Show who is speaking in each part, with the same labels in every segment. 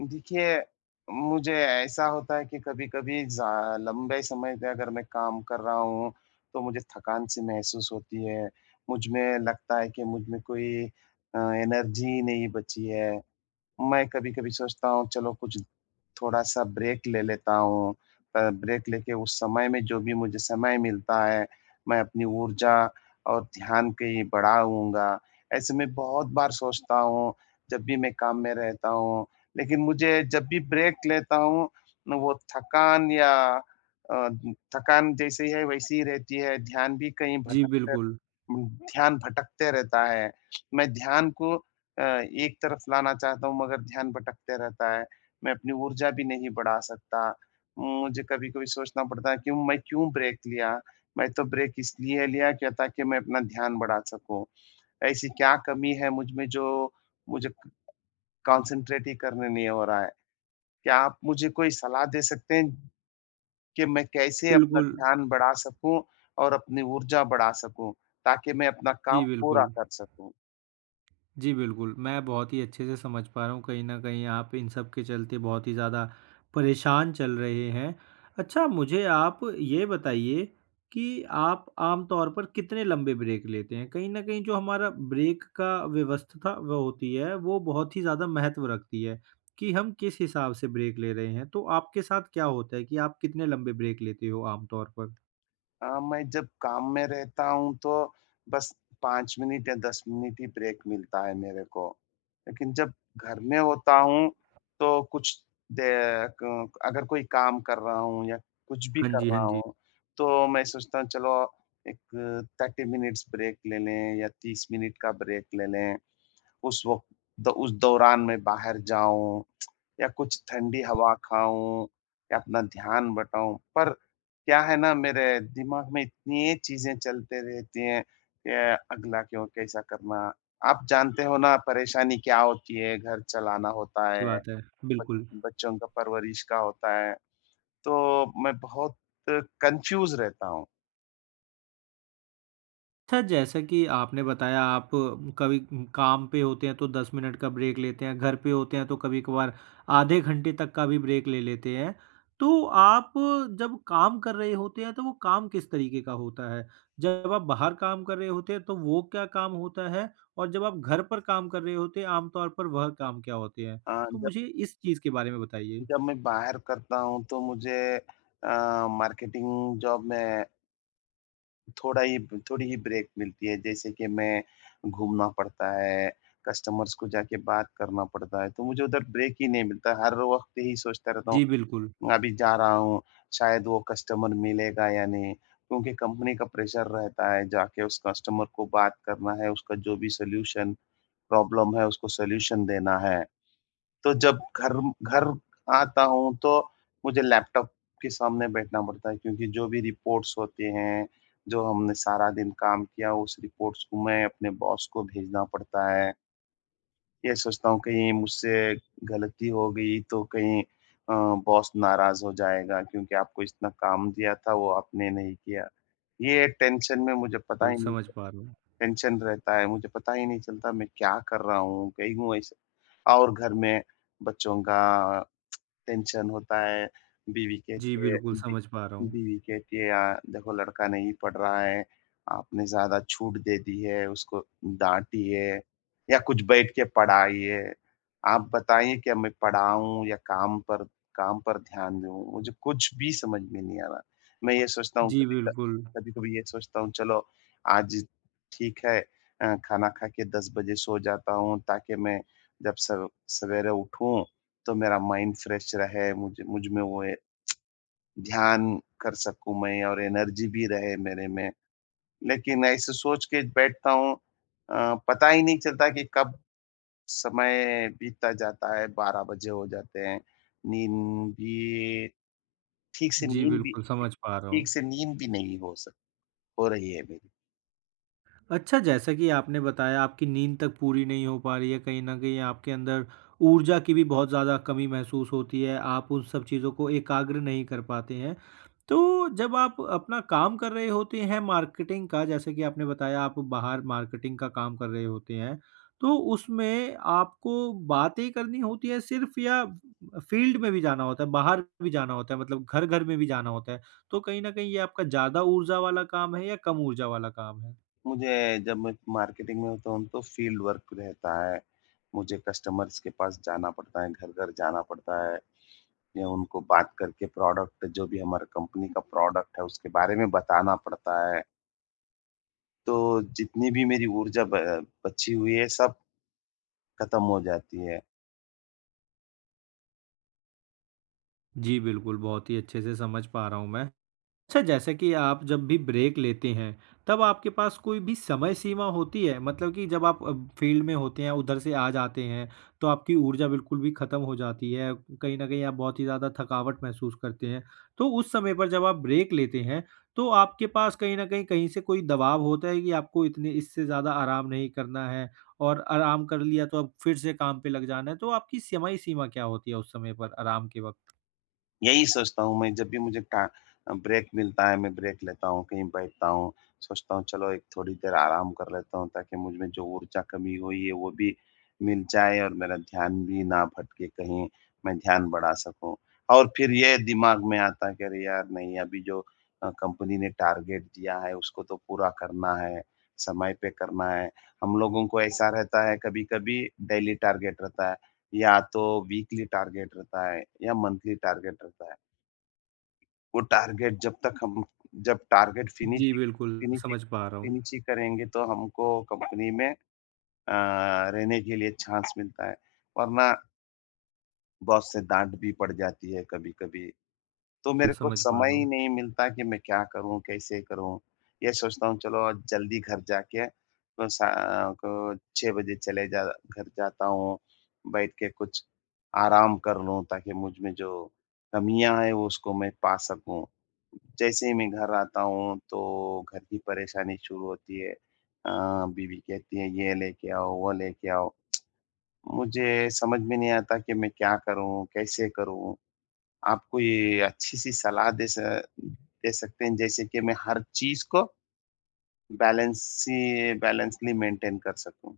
Speaker 1: देखिए, मुझे ऐसा होता है कि कभी-कभी ज़ा लंबे समय से अगर मैं काम कर रहा हूँ, तो मुझे थकान सी महसूस होती है। मुझ में लगता है कि मुझ में कोई एनर्जी नहीं बची है। मैं कभी-कभी सोचता हूँ, चलो कुछ थोड़ा-सा ब्रेक ले लेता हूँ। ब्रेक लेके उस समय में जो भी मुझे समय मिलता है, मैं अपनी ऊर्जा और ध्यान कहीं बढ़ाऊँगा। ऐसे में बहुत बार सोचता हूँ, जब भी मैं काम में रहता हूँ लेकिन मुझे जब भी ब्रेक लेता हूँ न, वो थकान या अ, थकान जैसी है वैसी ही रहती है, ध्यान भी कहीं
Speaker 2: जी,
Speaker 1: भटकते,
Speaker 2: बिल्कुल।
Speaker 1: ध्यान भटकते रहता है। मैं ध्यान को एक तरफ लाना चाहता हूँ मगर ध्यान भटकते रहता है। मैं अपनी ऊर्जा भी नहीं बढ़ा सकता। मुझे कभी-कभी सोचना पड़ता है कि मैं क्यों ब्रेक लिया? मैं तो ब्रेक इसलिए लिया क्या, ताकि मैं अपना ध्यान बढ़ा सकूँ। ऐसी क्या कमी है मुझ में जो मुझे कॉन्सन्ट्रेट ही करने नहीं हो रहा है? क्या आप मुझे कोई सलाह दे सकते हैं कि मैं कैसे अपना
Speaker 2: बिल्कुल।
Speaker 1: ध्यान बढ़ा सकूँ और अपनी ऊर्जा बढ़ा सकूँ, ताकि मैं अपना काम
Speaker 2: जी,
Speaker 1: पूरा
Speaker 2: बिल्कुल।
Speaker 1: कर सकूँ?
Speaker 2: जी, बिल्कुल। मैं बहुत ही अच्छे से समझ पा रहा हूँ कहीं न कहीं आप इन सब के चलते बहुत ही ज़्यादा परेशान चल रहे हैं। अच्छा मुझे आप ये बताइए कि आप आम तौर पर कितने लंबे ब्रेक लेते हैं? कहीं न कहीं जो हमारा ब्रेक का व्यवस्था वो होती है वो बहुत ही ज़्यादा महत्व रखती है कि हम किस हिसाब से ब्रेक ले रहे हैं। तो आपके साथ क्या होता है कि आप कितने लंबे ब्रेक लेते हो आम तौर पर?
Speaker 1: मैं जब काम में रहता हूँ तो बस 5 मिनट या 10 मिनट ही ब्रेक मिलता है मेरे को। लेकिन जब घर में होता हूँ तो कुछ दे क अगर कोई काम कर रहा हूँ या कुछ भी
Speaker 2: हाँ
Speaker 1: कर
Speaker 2: जी, हाँ
Speaker 1: रहा
Speaker 2: जी।
Speaker 1: हूँ, तो मैं सोचता हूँ चलो एक 30 मिनट्स ब्रेक ले लें या 30 मिनट का ब्रेक ले लें। उस वक़्त द उस दौरान मैं बाहर जाऊँ या कुछ ठंडी हवा खाऊँ या अपना ध्यान बटाऊँ। पर क्या है ना, मेरे दिमाग में इतनी चीज़ें चलते रहती हैं कि अगला क्यों कैसा करना? आप जानते हो ना परेशानी क्या होती है, घर चलाना होता
Speaker 2: सही
Speaker 1: है,
Speaker 2: बात है।
Speaker 1: ब
Speaker 2: बिल्कुल।
Speaker 1: बच्चों का परवरिश का होता है। तो मैं बहुत कन्फ्यूज़ रहता हूँ।
Speaker 2: अच्छा, जैसा कि आपने बताया आप कभी काम पे होते हैं तो 10 मिनट का ब्रेक लेते हैं, घर पे होते हैं तो कभी-कभार आधे घंटे तक का भी ब्रेक ले लेते हैं। तो आप जब काम कर रहे होते हैं तो वो काम किस तरीके का होता है? जब आप बाहर काम कर रहे होते हैं तो वो क्या काम होता है? और जब आप घर पर काम कर रहे होते हैं आमतौर पर वह काम क्या होते हैं? तो
Speaker 1: जब
Speaker 2: मुझे इस चीज़ के बारे में बताइए।
Speaker 1: जब मैं बाहर करता हूँ तो मुझे मार्केटिंग जॉब में थोड़ा ही थोड़ी ही ब्रेक मिलती है, जैसे कि मैं घूमना पड़ता है, कस्टमर्स को जाके बात करना पड़ता है, तो मुझे उधर ब्रेक ही नहीं मिलता। हर वक़्त यही सोचता रहता हूँ,
Speaker 2: जी, बिल्कुल,
Speaker 1: अभी जा रहा हूँ, शायद वो कस्टमर मिलेगा या नहीं, क्योंकि कंपनी का प्रेशर रहता है, जाके उस कस्टमर को बात करना है, उसका जो भी सॉल्यूशन प्रॉब्लम है, उसको सॉल्यूशन देना है। तो जब घर घर आता हूँ, तो मुझे लैपटॉप के सामने बैठना पड़ता है, क्योंकि जो भी रिपोर्ट्स होते हैं, जो हमने सारा दिन काम किया उस रिपोर्ट्स को मैं अपने बॉस को भेजना पड़ता है। ये सोचता हूँ कहीं मुझसे गलती हो गई तो कहीं बॉस नाराज़ हो जाएगा, क्योंकि आपको इतना काम दिया था वो आपने नहीं किया। ये टेंशन में मुझे पता
Speaker 2: बिल्कुल
Speaker 1: ही नहीं,
Speaker 2: समझ पा रहा हूँ।
Speaker 1: टेंशन रहता है, मुझे पता ही नहीं चलता मैं क्या कर रहा हूँ? कहीं हूँ ऐसे। और घर में बच्चों का टेंशन होता है, बीवी
Speaker 2: जी,
Speaker 1: कहती है
Speaker 2: बिल्कुल
Speaker 1: बी
Speaker 2: समझ पा रहा हूँ।
Speaker 1: बीवी कहती है यार, देखो लड़का नहीं पढ़ रहा है, आपने ज़्यादा छूट दे दी है, उसको डाँटी है या कुछ बैठ के पढ़ाई है। आप बताइए, क्या मैं पढ़ाऊँ या काम पर ध्यान दूँ? मुझे कुछ भी समझ में नहीं आ रहा। मैं ये सोचता हूँ
Speaker 2: जी,
Speaker 1: कभी क
Speaker 2: बिल्कुल।
Speaker 1: कभी-कभी ये सोचता हूँ, चलो आज ठीक है, खाना खा के 10 बजे सो जाता हूँ ताकि मैं जब सव सवेरे उठूँ तो मेरा माइंड फ्रेश रहे, मुझ मुझ में वो ए ध्यान कर सकूँ मैं और एनर्जी भी रहे मेरे में। लेकिन ऐसे सोच के बैठता हूँ, पता ही नहीं चलता कि कब समय बीतता जाता है, 12 बजे हो जाते हैं। नींद भी ठीक से
Speaker 2: जी,
Speaker 1: नींद भी
Speaker 2: बिल्कुल समझ पा रहा
Speaker 1: ठीक
Speaker 2: हूँ।
Speaker 1: से नींद भी नहीं हो रही है मेरी।
Speaker 2: अच्छा, जैसा कि आपने बताया आपकी नींद तक पूरी नहीं हो पा रही है, कहीं न कहीं आपके अंदर ऊर्जा की भी बहुत ज़्यादा कमी महसूस होती है, आप उन सब चीज़ों को एकाग्र नहीं कर पाते हैं। तो जब आप अपना काम कर रहे होते हैं मार्केटिंग का, जैसे कि आपने बताया आप बाहर मार्केटिंग का काम कर रहे होते हैं, तो उसमें आपको बातें करनी होती है सिर्फ़ या फ़ील्ड में भी जाना होता है, बाहर भी जाना होता है मतलब घर-घर में भी जाना होता है? तो कहीं न कहीं ये आपका ज़्यादा ऊर्जा वाला काम है या कम ऊर्जा वाला काम है?
Speaker 1: मुझे जब मैं मार्केटिंग में होता हूँ तो फील्ड वर्क रहता है। मुझे कस्टमर्स के पास जाना पड़ता है, घर-घर जाना पड़ता है। या उनको बात करके प्रोडक्ट, जो भी हमारा कंपनी का प्रोडक्ट है उसके बारे में बताना पड़ता है। तो जितनी भी मेरी ऊर्जा ब बची हुई है सब खत्म हो जाती है।
Speaker 2: जी, बिल्कुल, बहुत ही अच्छे से समझ पा रहा हूँ मैं। अच्छा जैसे कि आप जब भी ब्रेक लेते हैं, तब आपके पास कोई भी समय सीमा होती है? मतलब कि जब आप फील्ड में होते हैं, उधर से आ जाते हैं, तो आपकी ऊर्जा बिल्कुल भी खत्म हो जाती है, कहीं न कहीं आप बहुत ही ज़्यादा थकावट महसूस करते हैं। तो उस समय पर जब आप ब्रेक लेते हैं, तो आपके पास कहीं न कहीं, कहीं से कोई दबाव होता है कि आपको इतने इससे ज़्यादा आराम नहीं करना है और आराम कर लिया तो अब फिर से काम पे लग जाना है, तो आपकी समय सीमा क्या होती है उस समय पर आराम के वक़्त?
Speaker 1: यही सोचता हूँ, मैं जब भी मुझे का ब्रेक मिलता है, मैं ब्रेक लेता हूँ, कहीं बैठता हूँ, सोचता हूँ चलो एक थोड़ी देर आराम कर लेता हूँ ताकि मुझ में जो ऊर्जा कमी हुई है वो भी मिल जाए और मेरा ध्यान भी ना भटके कहीं, मैं ध्यान बढ़ा सकूँ। और फिर ये दिमाग में आता है कि अरे यार नहीं, अभी जो कंपनी ने टारगेट दिया है उसको तो पूरा करना है, समय पे करना है। हम लोगों को ऐसा रहता है, कभी-कभी डेली टारगेट रहता है। या तो वीकली टारगेट रहता है या मंथली टारगेट रहता है। वो टारगेट जब तक हम जब टारगेट फिनिश
Speaker 2: जी, बिल्कुल,
Speaker 1: फिनिश
Speaker 2: समझ पा रहा हूँ,
Speaker 1: फिनिश ही करेंगे तो हमको कंपनी में अ, रहने के लिए चांस मिलता है, वरना बॉस से डाँट भी पड़ जाती है कभी-कभी। तो मेरे को
Speaker 2: समझ पा
Speaker 1: समय
Speaker 2: रहा हूँ।
Speaker 1: ही नहीं मिलता कि मैं क्या करूँ, कैसे करूँ? ये सोचता हूँ चलो आज जल्दी घर जाके, तो सा को 6 बजे चले जा घर जाता हूँ, बैठ के कुछ आराम कर लूँ ताकि मुझ में जो कमियाँ हैं वो उसको मैं पा सकूँ। जैसे ही मैं घर आता हूँ तो घर की परेशानी शुरू होती है। बीवी कहती है ये लेके आओ, वो लेके आओ। मुझे समझ में नहीं आता कि मैं क्या करूँ, कैसे करूँ? आपको ये अच्छी-सी सलाह दे सकते हैं, जैसे कि मैं हर चीज़ को बैलेंस सी बैलेंसली मेंटेन कर सकूँ।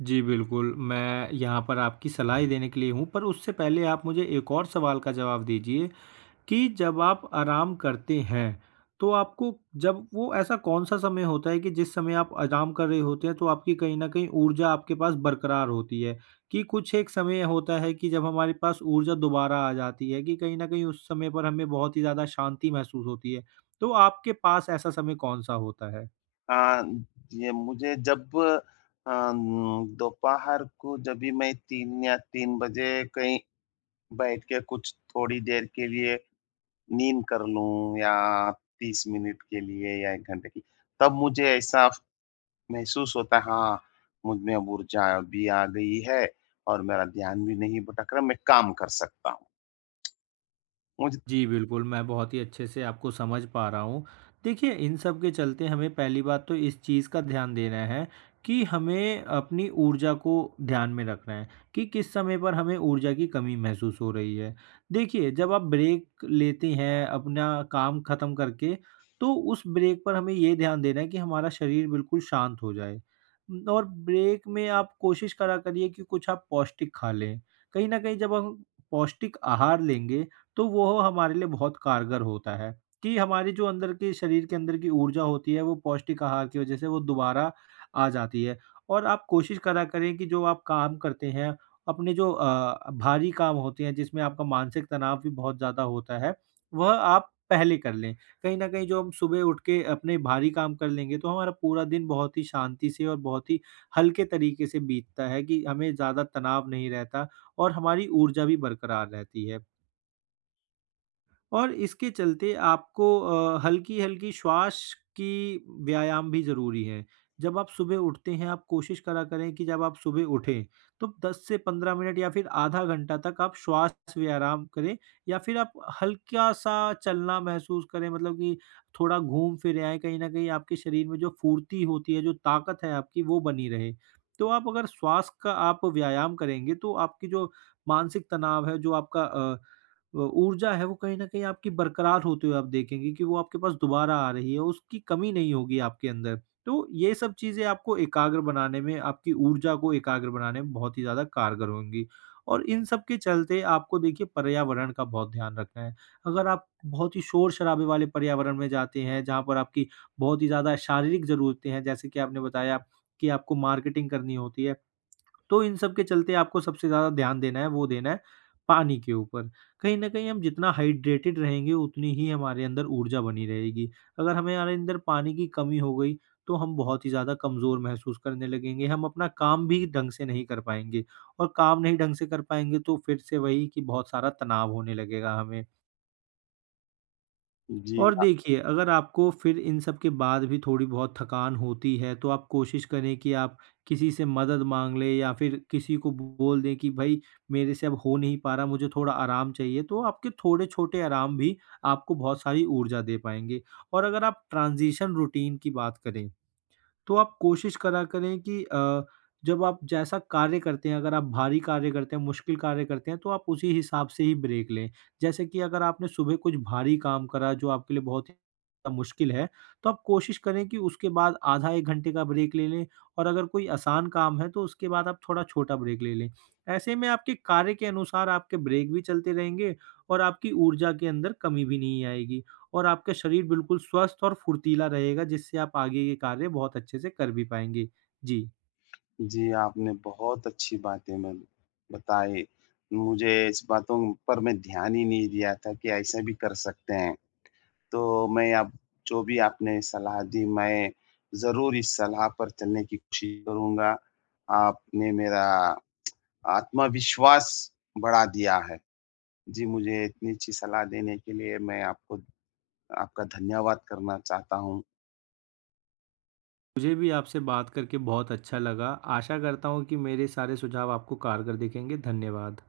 Speaker 2: जी, बिल्कुल, मैं यहाँ पर आपकी सलाह ही देने के लिए हूँ, पर उससे पहले आप मुझे एक और सवाल का जवाब दीजिए कि जब आप आराम करते हैं, तो आपको जब वो ऐसा कौन-सा समय होता है कि जिस समय आप आराम कर रहे होते हैं, तो आपकी कहीं न कहीं ऊर्जा आपके पास बरकरार होती है? कि कुछ एक समय होता है कि जब हमारे पास ऊर्जा दोबारा आ जाती है कि कहीं न कहीं उस समय पर हमें बहुत ही ज़्यादा शांति महसूस होती है, तो आपके पास ऐसा समय कौन-सा होता है?
Speaker 1: अ, ये मुझे जब अम, दोपहर को जब भी मैं 3 या 3 बजे कहीं बैठ के कुछ थोड़ी देर के लिए नींद कर लूँ या 30 मिनट के लिए या 1 घंटे की, तब मुझे ऐसा महसूस होता है, हाँ, मुझ में अब ऊर्जा भी आ गई है और मेरा ध्यान भी नहीं भटक रहा, मैं काम कर सकता हूँ। मुझे
Speaker 2: जी, बिल्कुल, मैं बहुत ही अच्छे से आपको समझ पा रहा हूँ। देखिए, इन सब के चलते हमें पहली बात तो इस चीज़ का ध्यान देना है कि हमें अपनी ऊर्जा को ध्यान में रखना है कि किस समय पर हमें ऊर्जा की कमी महसूस हो रही है। देखिए, जब आप ब्रेक लेते हैं अपना काम ख़त्म करके, तो उस ब्रेक पर हमें ये ध्यान देना है कि हमारा शरीर बिल्कुल शांत हो जाए। और ब्रेक में आप कोशिश करा करिए कि कुछ आप पौष्टिक खा लें। कहीं न कहीं जब हम पौष्टिक आहार लेंगे, तो वो हमारे लिए बहुत कारगर होता है कि हमारी जो अंदर की शरीर के अंदर की ऊर्जा होती है, वो पौष्टिक आहार की वजह से वो दोबारा आ जाती है। और आप कोशिश करा करें कि जो आप काम करते हैं, अपने जो भारी काम होते हैं जिसमें आपका मानसिक तनाव भी बहुत ज़्यादा होता है, वह आप पहले कर लें। कहीं न कहीं जो हम सुबह उठ के अपने भारी काम कर लेंगे, तो हमारा पूरा दिन बहुत ही शांति से और बहुत ही हल्के तरीके से बीतता है कि हमें ज़्यादा तनाव नहीं रहता और हमारी ऊर्जा भी बरकरार रहती है। और इसके चलते आपको हल्की-हल्की श्वास की व्यायाम भी ज़रूरी है। जब आप सुबह उठते हैं, आप कोशिश करा करें कि जब आप सुबह उठें, तो 10 से 15 मिनट या फिर आधा घंटा तक आप श्वास व्यायाम करें या फिर आप हल्का-सा चलना महसूस करें, मतलब कि थोड़ा घूम फिर आएँ। कहीं न कहीं आपके शरीर में जो फुर्ती होती है, जो ताकत है आपकी, वो बनी रहे। तो आप अगर श्वास का आप व्यायाम करेंगे, तो आपकी जो मानसिक तनाव है, जो आपका ऊर्जा है वो कहीं न कहीं आपकी बरकरार होते हुए आप देखेंगे कि वो आपके पास दोबारा आ रही है, उसकी कमी नहीं होगी आपके अंदर। तो ये सब चीज़ें आपको एकाग्र बनाने में, आपकी ऊर्जा को एकाग्र बनाने में बहुत ही ज़्यादा कारगर होंगी। और इन सब के चलते आपको देखिए पर्यावरण का बहुत ध्यान रखना है। अगर आप बहुत ही शोर-शराबे वाले पर्यावरण में जाते हैं, जहाँ पर आपकी बहुत ही ज़्यादा शारीरिक ज़रूरतें हैं, जैसे कि आपने बताया कि आपको मार्केटिंग करनी होती है, तो इन सब के चलते आपको सबसे ज़्यादा ध्यान देना है, वो देना है पानी के ऊपर। कहीं न कहीं हम जितना हाइड्रेटेड रहेंगे, उतनी ही हमारे अंदर ऊर्जा बनी रहेगी। अगर हमें हमारे अंदर पानी की कमी हो गई, तो हम बहुत ही ज़्यादा कमज़ोर महसूस करने लगेंगे। हम अपना काम भी ढंग से नहीं कर पाएँगे और काम नहीं ढंग से कर पाएँगे, तो फिर से वही कि बहुत सारा तनाव होने लगेगा हमें।
Speaker 1: जी,
Speaker 2: और देखिए, अगर आपको फिर इन सब के बाद भी थोड़ी बहुत थकान होती है, तो आप कोशिश करें कि आप किसी से मदद माँग लें या फिर किसी को बोल दें कि भई मेरे से अब हो नहीं पा रहा, मुझे थोड़ा आराम चाहिए, तो आपके थोड़े छोटे आराम भी आपको बहुत सारी ऊर्जा दे पाएँगे। और अगर आप ट्रांज़िशन रूटीन की बात करें तो आप कोशिश करा करें कि जब आप जैसा कार्य करते हैं, अगर आप भारी कार्य करते हैं, मुश्किल कार्य करते हैं, तो आप उसी हिसाब से ही ब्रेक लें। जैसे कि अगर आपने सुबह कुछ भारी काम करा जो आपके लिए बहुत ही ज़्यादा मुश्किल है, तो आप कोशिश करें कि उसके बाद आधा 1 घंटे का ब्रेक ले लें और अगर कोई आसान काम है, तो उसके बाद आप थोड़ा छोटा ब्रेक ले लें। ऐसे में आपके कार्य के अनुसार आपके ब्रेक भी चलते रहेंगे और आपकी ऊर्जा के अंदर कमी भी नहीं आएगी। और आपका शरीर बिल्कुल स्वस्थ और फुर्तीला रहेगा, जिससे आप आगे के कार्य बहुत अच्छे से कर भी पाएँगे। जी,
Speaker 1: जी, आपने बहुत अच्छी बातें मैं बताई। मुझे इस बातों पर मैं ध्यान ही नहीं दिया था कि ऐसा भी कर सकते हैं। तो मैं अब जो भी आपने सलाह दी मैं ज़रूर इस सलाह पर चलने की कोशिश करूँगा। आपने मेरा आत्मविश्वास बढ़ा दिया है। जी, मुझे इतनी अच्छी सलाह देने के लिए मैं आपको आपका धन्यवाद करना चाहता हूँ।
Speaker 2: मुझे भी आपसे बात करके बहुत अच्छा लगा। आशा करता हूँ कि मेरे सारे सुझाव आपको कारगर दिखेंगे। धन्यवाद।